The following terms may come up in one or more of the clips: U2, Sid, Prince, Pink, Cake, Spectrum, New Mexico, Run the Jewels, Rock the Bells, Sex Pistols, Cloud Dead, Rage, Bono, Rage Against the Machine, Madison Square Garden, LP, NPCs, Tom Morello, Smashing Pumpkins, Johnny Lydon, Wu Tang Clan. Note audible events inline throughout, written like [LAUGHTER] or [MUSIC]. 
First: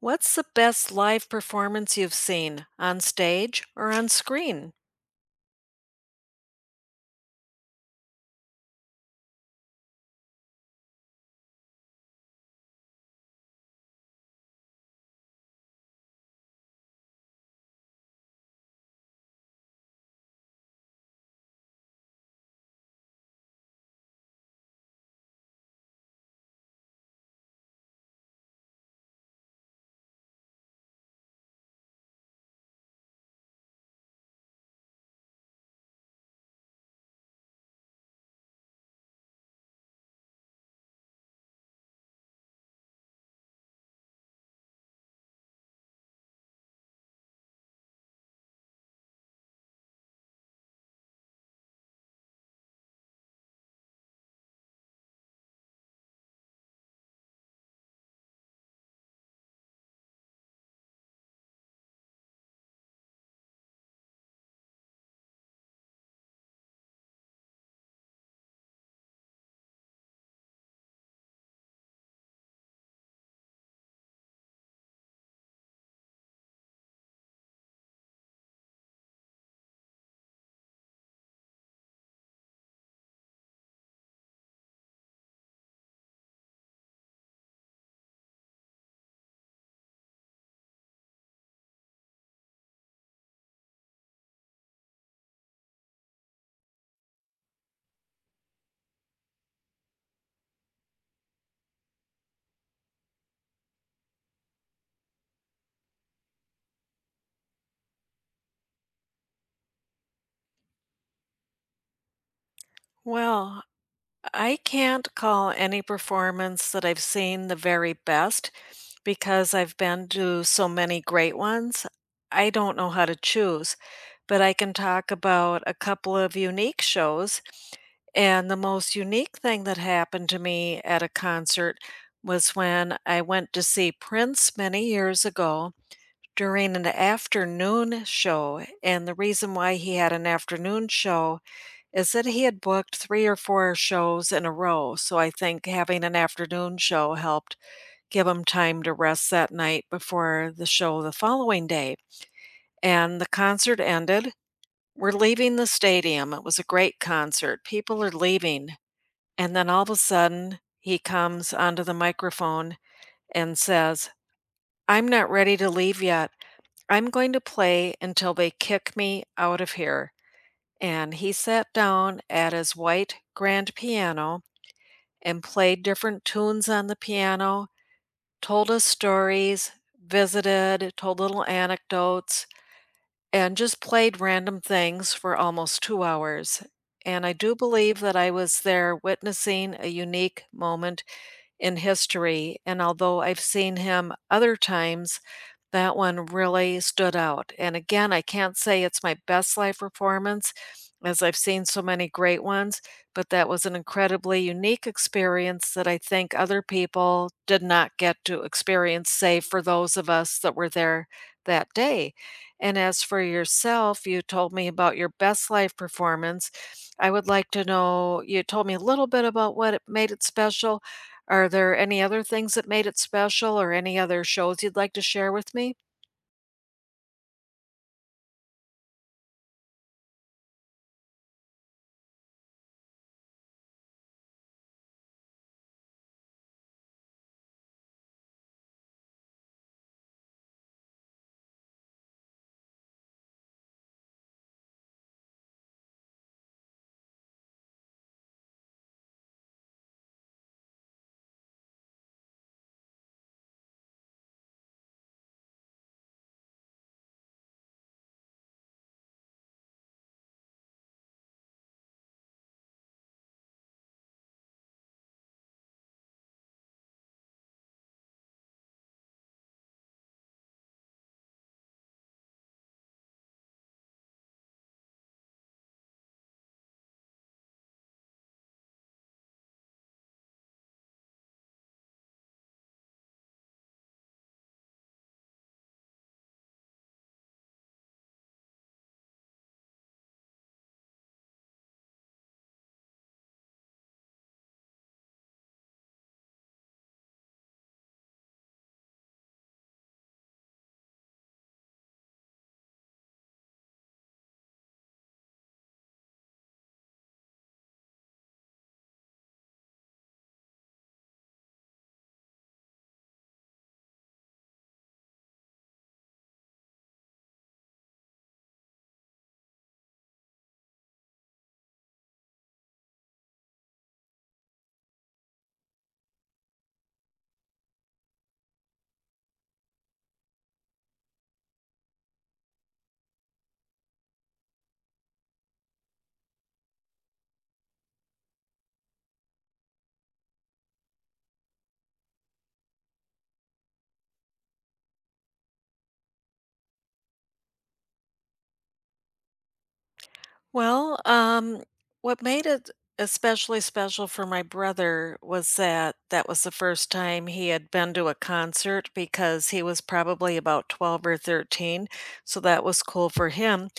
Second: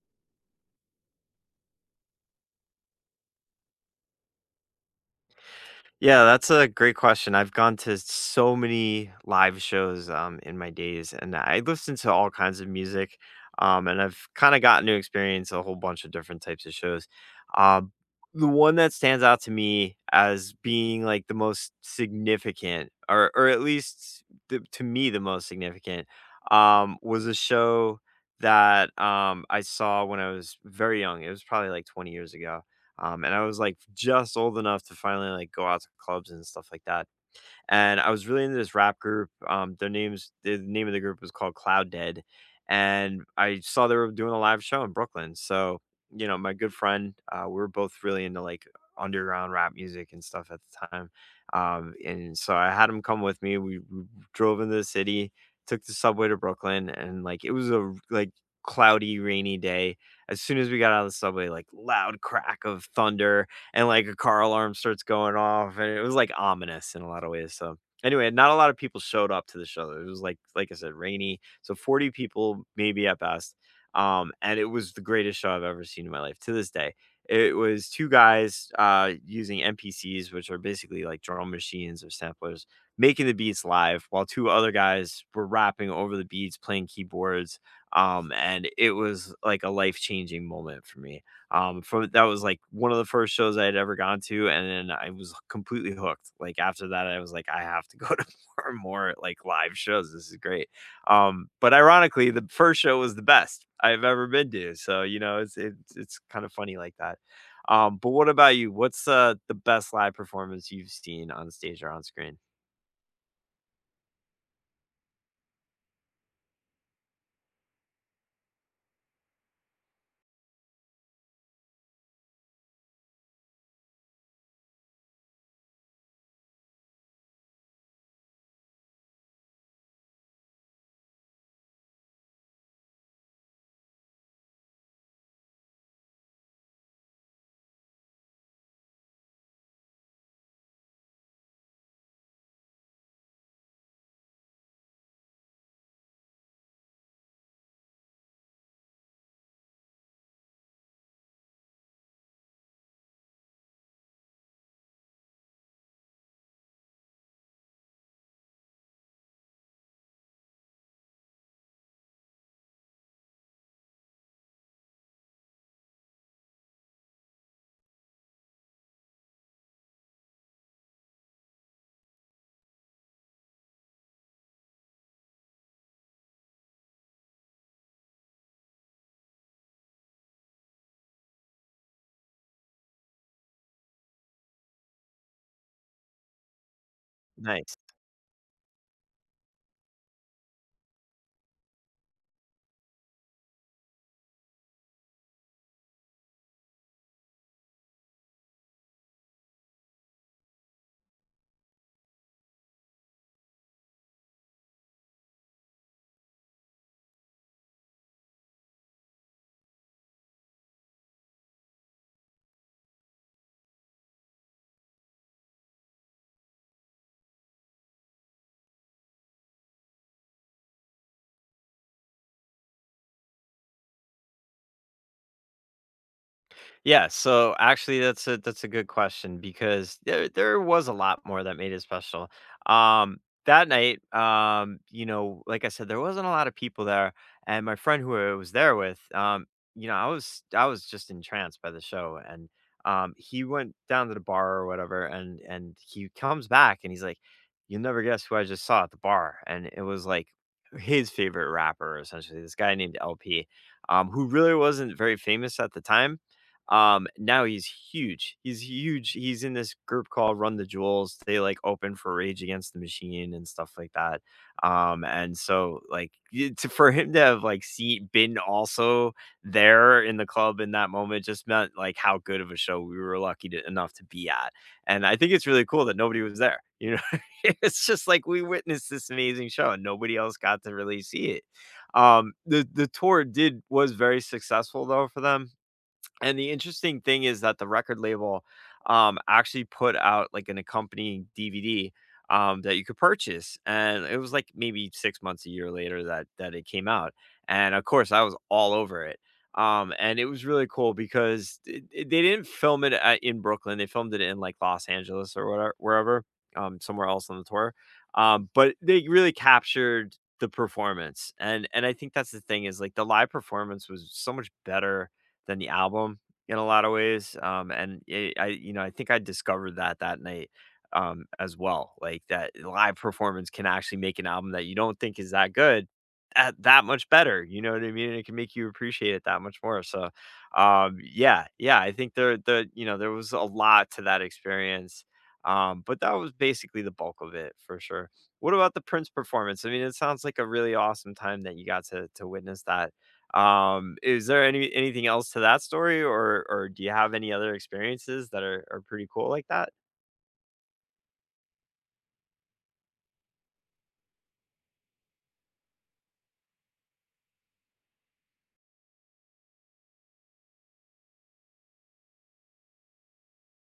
What's the best live performance you've seen on stage or on screen? Yeah, that's a great question. I've gone to so many live shows in my days, and I listen to all kinds of music, and I've kind of gotten to experience a whole bunch of different types of shows. Um, the one that stands out to me as being like the most significant, or at least the, to me the most significant, was a show that I saw when I was very young. It was probably like 20 years ago and I was like just old enough to finally like go out to clubs and stuff like that, and I was really into this rap group. Their names, the name of the group was called Cloud Dead, and I saw they were doing a live show in Brooklyn. So you know, my good friend, we were both really into like underground rap music and stuff at the time. And so I had him come with me. We drove into the city, took the subway to Brooklyn, and like it was a like cloudy, rainy day. As soon as we got out of the subway, like loud crack of thunder and like a car alarm starts going off, and it was like ominous in a lot of ways. So anyway, not a lot of people showed up to the show. It was like I said, rainy. So 40 people maybe at best. And it was the greatest show I've ever seen in my life to this day. It was two guys using NPCs, which are basically like drum machines or samplers, making the beats live while two other guys were rapping over the beats, playing keyboards. And it was like a life changing moment for me. From that was, like, one of the first shows I had ever gone to, and then I was completely hooked. Like, after that, I was like, "I have to go [LAUGHS] to more and more, like, live shows. This is great." But ironically, the first show was the best I've ever been to, so, you know, it's kind of funny like that. But what about you? What's, the best live performance you've seen on stage or on screen? Well, I can't call any performance that I've seen the very best because I've been to so many great ones. I don't know how to choose, but I can talk about a couple of unique shows. And the most unique thing that happened to me at a concert was when I went to see Prince many years ago during an afternoon show, and the reason why he had an afternoon show is that he had booked 3 or 4 shows in a row, so I think having an afternoon show helped give him time to rest that night before the show the following day, and the concert ended. We're leaving the stadium, it was a great concert, people are leaving, and then all of a sudden, he comes onto the microphone and says, "I'm not ready to leave yet. I'm going to play until they kick me out of here." And he sat down at his white grand piano and played different tunes on the piano, told us stories, visited, told little anecdotes, and just played random things for almost 2 hours. And I do Nice. believe that I was there witnessing a unique moment in history. And although I've seen him other times, that one really stood out, and again, I can't say it's my best live performance, as I've seen so many great ones, but that was an incredibly unique experience that I think other people did not get to experience, save for those of us that were there that day. And as for yourself, you told me about your best live performance. I would like to know, you told me a little bit about what it made it special. Are there any other things that made it special or any other shows you'd like to share with me? Yeah, so actually that's a good question because there was a lot more that made it special. Um that night, you know, like I said, there wasn't a lot of people there. And my friend who I was there with, you know, I was just entranced by the show. And he went down to the bar or whatever, and he comes back and he's like, you'll never guess who I just saw at the bar. And it was like his favorite rapper, essentially, this guy named LP, who really wasn't very famous at the time, now he's huge. He's huge. He's in this group called Run the Jewels. They like open for Rage Against the Machine and stuff like that. And so like it's for him to have like see been also there in the club in that moment just meant like how good of a show we were lucky to, enough to be at. And I think it's really cool that nobody was there. You know, [LAUGHS] it's just like we witnessed this amazing show and nobody else got to really see it. The tour did was very successful though for them, and the interesting thing is that the record label, actually put out, like, an accompanying DVD, that you could purchase, and it was, like, maybe 6 months, a year later that it came out, and, of course, I was all over it, and it was really cool because it they didn't film it at in Brooklyn, they filmed it in, like, Los Angeles or whatever wherever, somewhere else on the tour, but they really captured the performance, and I think that's the thing is, like, the live performance was so much better than the album in a lot of ways. And it, I, you know, I think I discovered that that night as well. Like that live performance can actually make an album that you don't think is that good that, that much better. You know what I mean? And it can make you appreciate it that much more. So, yeah, yeah, I think there, the you know, there was a lot to that experience. But that was basically the bulk of it for sure. What about the Prince performance? I mean, it sounds like a really awesome time that you got to witness that, is there anything else to that story, or do you have any other experiences that are pretty cool like that? Well, what made it especially special for my brother was that that was the first time he had been to a concert because he was probably about 12 or 13. So that was cool for him.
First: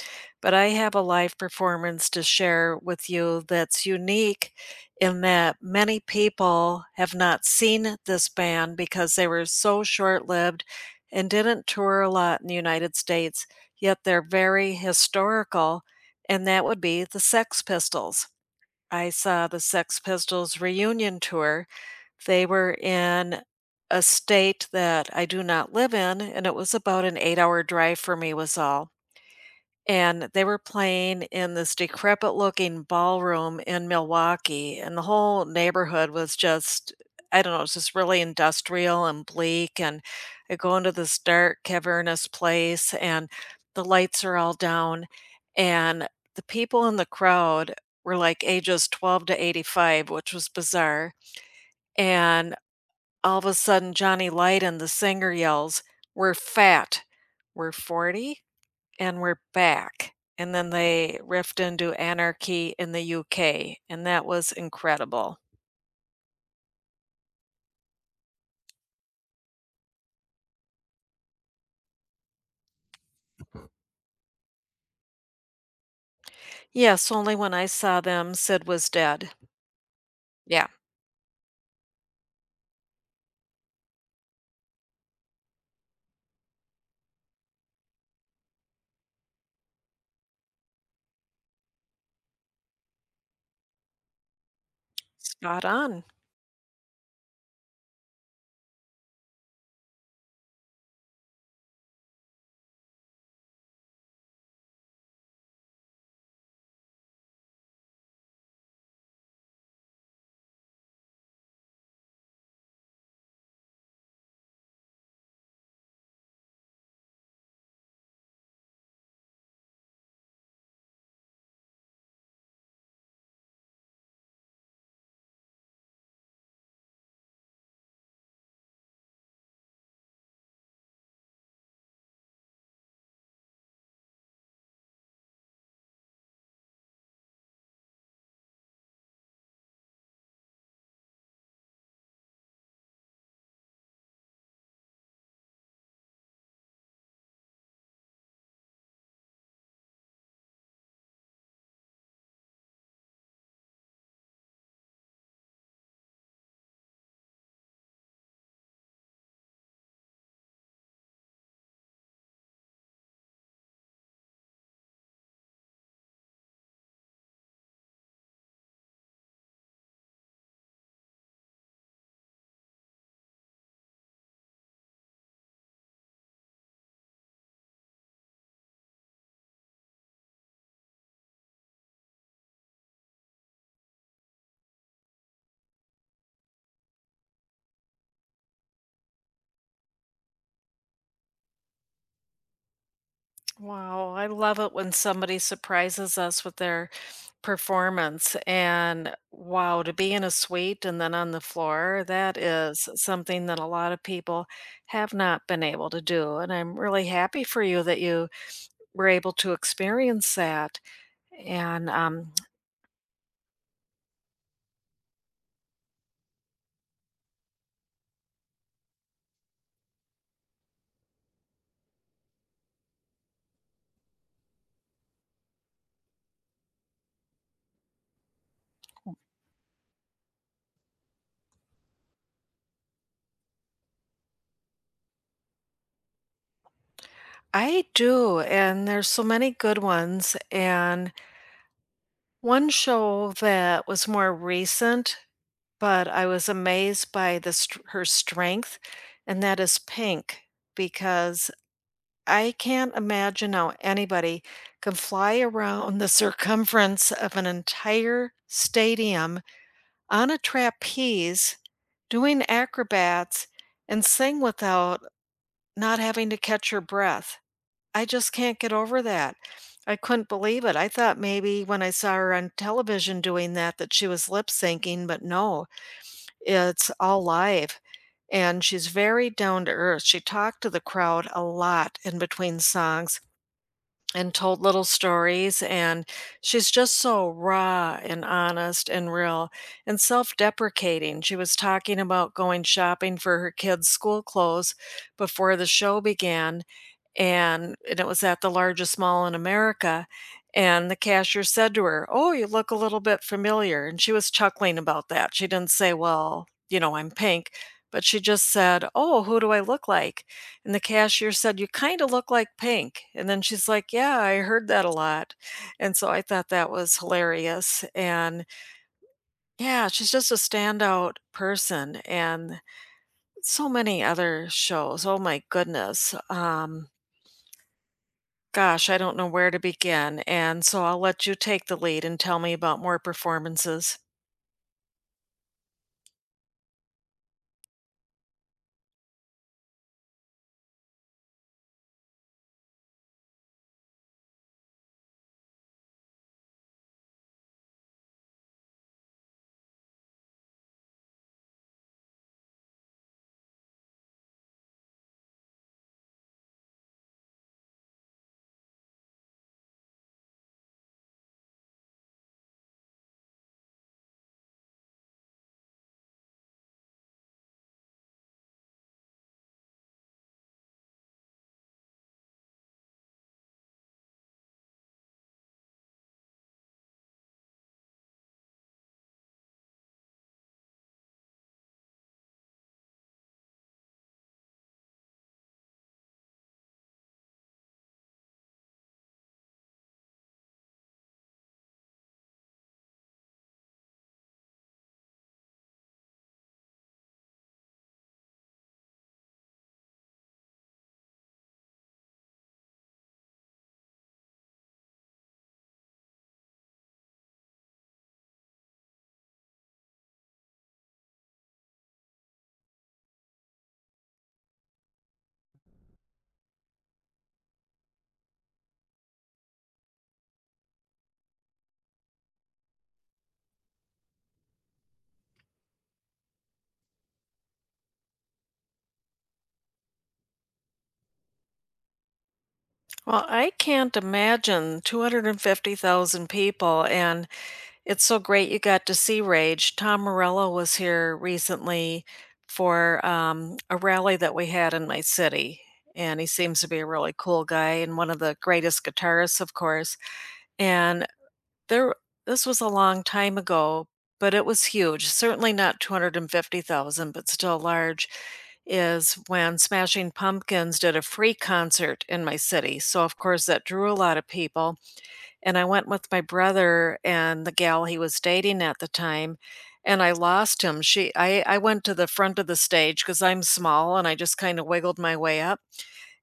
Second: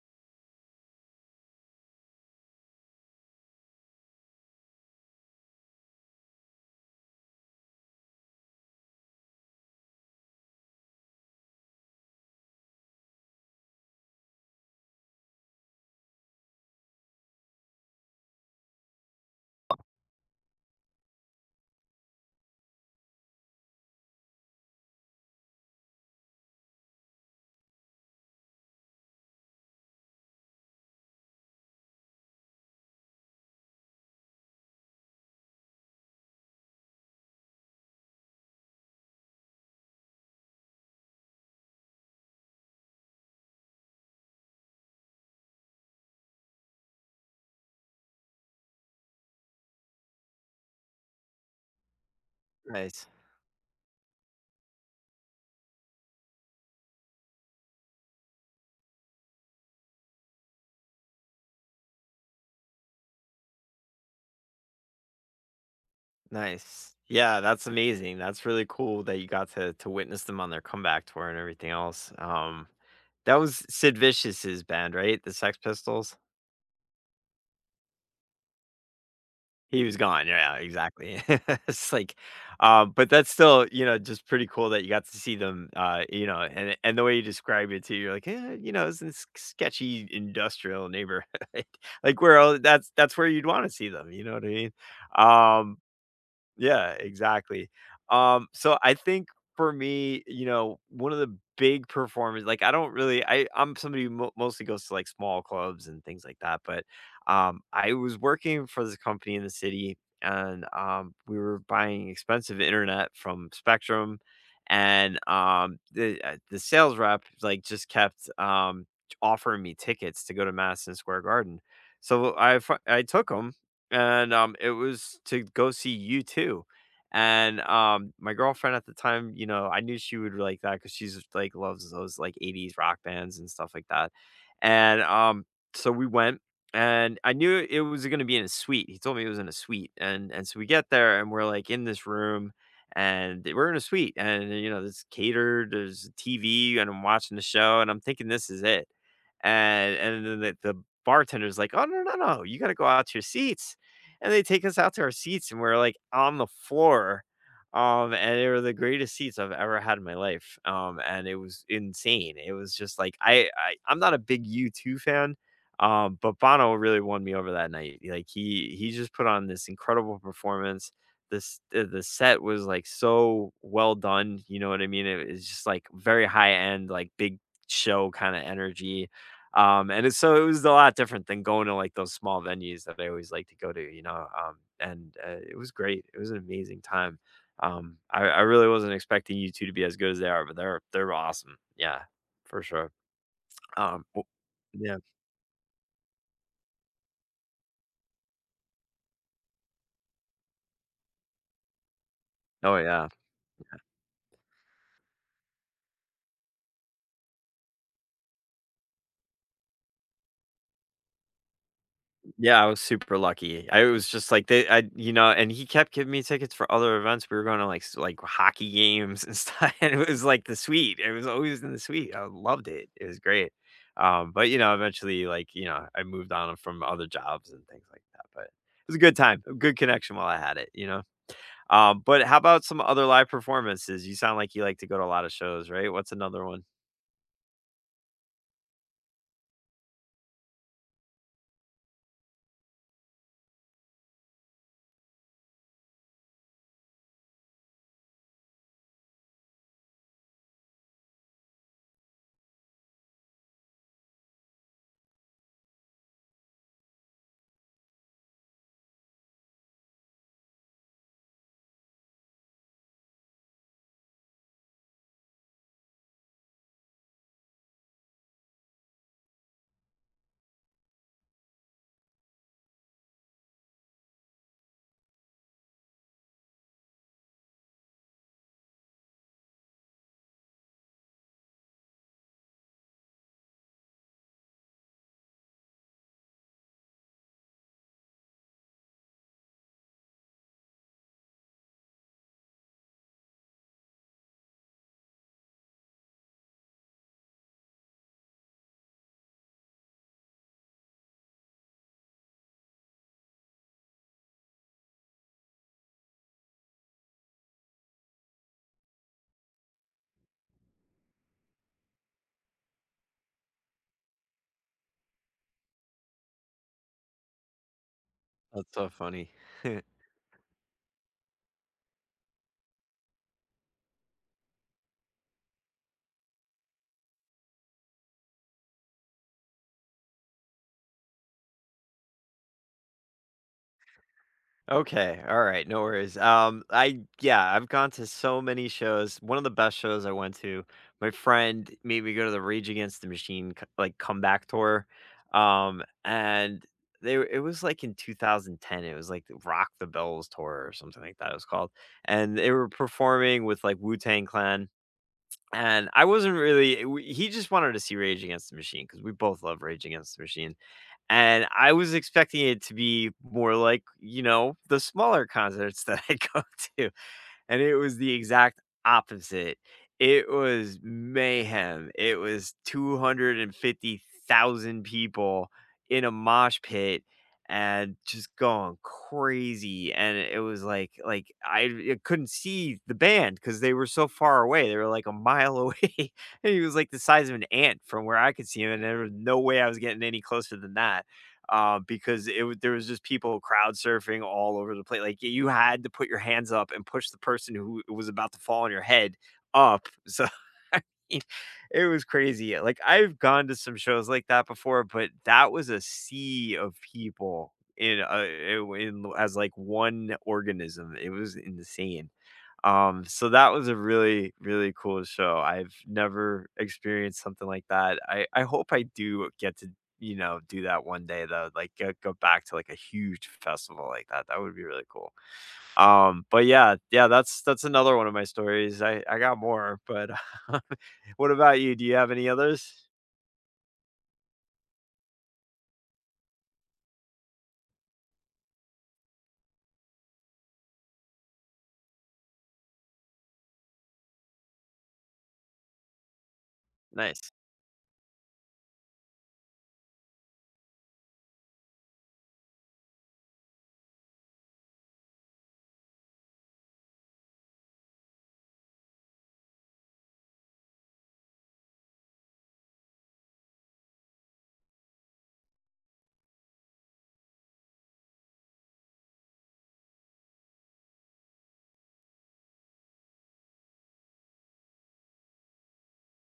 But I have a live performance to share with you that's unique in that many people have not seen this band because they were so short lived and didn't tour a lot in the United States, yet they're very historical and that would be the Sex Pistols. I saw the Sex Pistols reunion tour. They were in a state that I do not live in, and it was about an 8-hour drive for me, was all. And they were playing in this decrepit looking ballroom in Milwaukee, and the whole neighborhood was just, I don't know, it's just really industrial and bleak, and I go into this dark, cavernous place, and the lights are all down, and the people in the crowd were, like, ages 12 to 85, which was bizarre, and Nice, all of a sudden, Johnny Lydon, the singer, yells, "We're fat." "We're 40?" and we're back. And then they riffed into Anarchy in the UK, and that was incredible. nice. Yeah, that's amazing. That's really cool that you got to witness them on their comeback tour and everything else. That was Sid Vicious's band, right? The Sex Pistols. Yes, only when I saw them, Sid was dead. He was gone, yeah, Yeah, exactly. [LAUGHS] It's like, but that's still, you know, just pretty cool that you got to see them, you know, and the way you describe it too, you're like, "Eh, you know, it's a sketchy industrial neighborhood." [LAUGHS] Like, where all that's where you'd wanna see them, you know what I mean? spot Um on. yeah, exactly. So I think for me, you know, one of the big performers, like I don't really, I'm somebody who mostly goes to like small clubs and things like that. But I was working for this company in the city, and we were buying expensive internet from Spectrum, and the sales rep like just kept offering me tickets to go to Madison Square Garden. So I I took 'em, and, it was to go see you too, and, my girlfriend at the time, you know, I knew she would like that because she's like loves those like 80s rock bands and stuff like that, and, so we went, and I knew it was gonna be in a suite. He told me it was in a suite, and so we get there, and we're like in this room, and we're in a suite, and, you know, it's catered, there's a TV, and I'm watching the show, and I'm thinking this is it, and then the bartender's like, "Oh, no, no, no, you gotta go out to your seats," and they take us out to our seats, and we're, like, on the floor, and they were the greatest seats I've ever had in my life, and it was insane. It was just, like, I'm not a big U2 fan, but Bono really won me over that night. Like, he just put on this incredible performance. This the set was, like, so well done, you know what I mean? It was just, like, very high-end, like, big show kinda energy. And it's so it was a lot different than going to, like, those small venues that I always like to go to, you know, and, it was great. It was an amazing time. I really wasn't expecting you 2 to be as good as they are, but they're awesome. Yeah, for sure. Wow, W I love it when Yeah. somebody surprises us with their performance. And wow, to be in a suite and then on the floor, that Oh, is yeah. something that a lot of people have not been able to do. And I'm really happy for you that you were able to experience that. And Yeah, I was super lucky. I was just like they I you know, and he kept giving me tickets for other events. We were going to like like hockey games and stuff. [LAUGHS] And it was like the suite. It was always in the suite. I loved it. It was great. But you know, eventually like, you know, I moved on from other jobs and things like that. But it was a good time, a good connection while I had it, you know. But how about some other live performances? You sound like you like to go to a lot of shows, right? What's another one? I do, and there's so many good ones. And one show that was more recent, but I was amazed by the str her strength, and that is Pink, because I can't imagine how anybody can fly around the [LAUGHS] circumference of an entire stadium on a trapeze, doing acrobats, and sing without not having to catch your breath. I just can't get over that. I couldn't believe it. I thought maybe when I saw her on television doing that, that she was lip syncing, but no, it's all live. And she's very down to earth. She talked to the crowd a lot in between songs and told little stories. And she's just so raw and honest and real and self deprecating. She was talking about going shopping for her kids' school clothes before the show began, and it was at the largest mall in America, and the cashier said to her, "Oh, you look a little bit familiar," and she was chuckling about that. She didn't say, "Well, you know, I'm pink," but she just said, "Oh, who do I look like?" And the cashier said, "You kind of look like Pink." And then she's like, "Yeah, I heard that a lot." And so I thought that was hilarious. And That's so funny. yeah, [LAUGHS] she's just a standout person, and so many other shows. Oh my goodness. Gosh, I don't know where to begin, and so I'll let you take the lead and tell me about more performances. Okay, all right, no worries. I Yeah, I've gone to so many shows. One of the best shows I went to, my friend made me go to the Rage Against the Machine like comeback tour, and they were- it was like in 2010. It was like the Rock the Bells tour or something like that. It was called, and they were performing with like Wu Tang Clan. And I wasn't really. He just wanted to see Rage Against the Machine because we both love Rage Against the Machine, and I was expecting it to be more like, you know, the smaller concerts that I go [LAUGHS] to, and it was the exact opposite. It was mayhem. It was 250,000 people in a mosh pit and just going crazy, and it was like, I couldn't see the band because they were so far away. They were, like, a mile away, [LAUGHS] and he was, like, the size of an ant from where I could see him, and there was no way I was getting any closer than that, because it w there was just people crowd surfing all over the place. Like, you had to put your hands up and push the person who was about to fall on your head up. So, [LAUGHS] I mean, it was crazy. Yeah, like, I've gone to some shows like that before, but that was a sea of people in, as, like, one organism. It was insane. So that was a really, really cool show. I've never experienced something like that. I hope I do get to, you know, do that one day though, like go back to like a huge festival like that. That would be really cool. But yeah, yeah, that's another one of my stories. I got more, but [LAUGHS] what about you? Do you have any others? Well, I can't imagine 250,000 people, and it's so great you got to see Rage. Tom Morello was here recently for a rally that we had in my city, and he seems to be a really Nice. cool guy and one of the greatest guitarists, of course. And There this was a long time ago, but it was huge, certainly not 250,000, but still large, is when Smashing Pumpkins did a free concert in my city, so, of course, that drew a lot of people, and I went with my brother and the gal he was dating at the time, and I lost him. She I went to the front of the stage because 'cause I'm small, and I just kinda wiggled my way up,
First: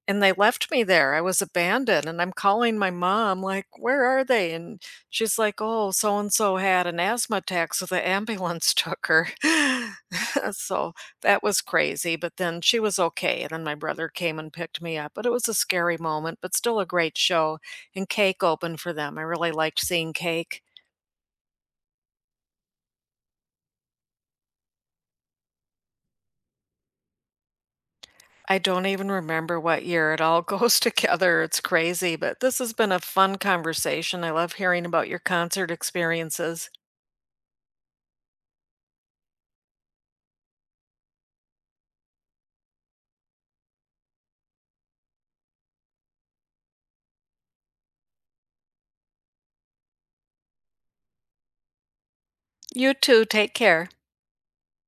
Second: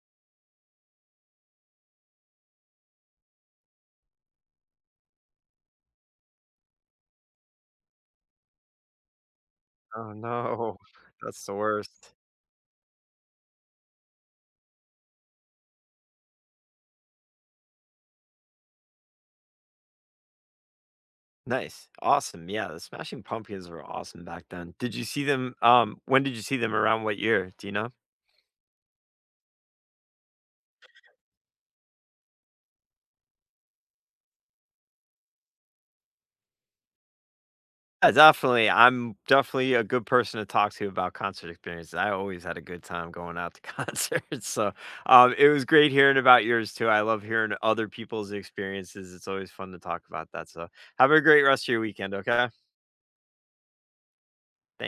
and they left me there, I was abandoned, and I'm calling my mom like, "Where are they?" And she's like, "Oh, so and so had an asthma attack, so the ambulance [LAUGHS] took her." [LAUGHS] Oh no, So, [LAUGHS] that that's the was worst. crazy, but then she was okay, and then my brother came and picked me up, but it was a scary moment, but still a great show, and Cake opened for them, I really liked seeing Cake. Nice. Awesome. Yeah, the Smashing Pumpkins were awesome back then. Did you see them when did you see them around what year? Do you know? I don't even remember what year, it all [LAUGHS] goes together, it's crazy, but this has been a fun conversation, I love hearing about your concert experiences. Yeah, definitely. I'm definitely a good person to talk to about concert experiences. I always had a good time going out to [LAUGHS] concerts. So it was great hearing about yours too. I love hearing other people's experiences. It's always fun to talk about that. So have a great rest of your weekend. Okay. You too. Take care.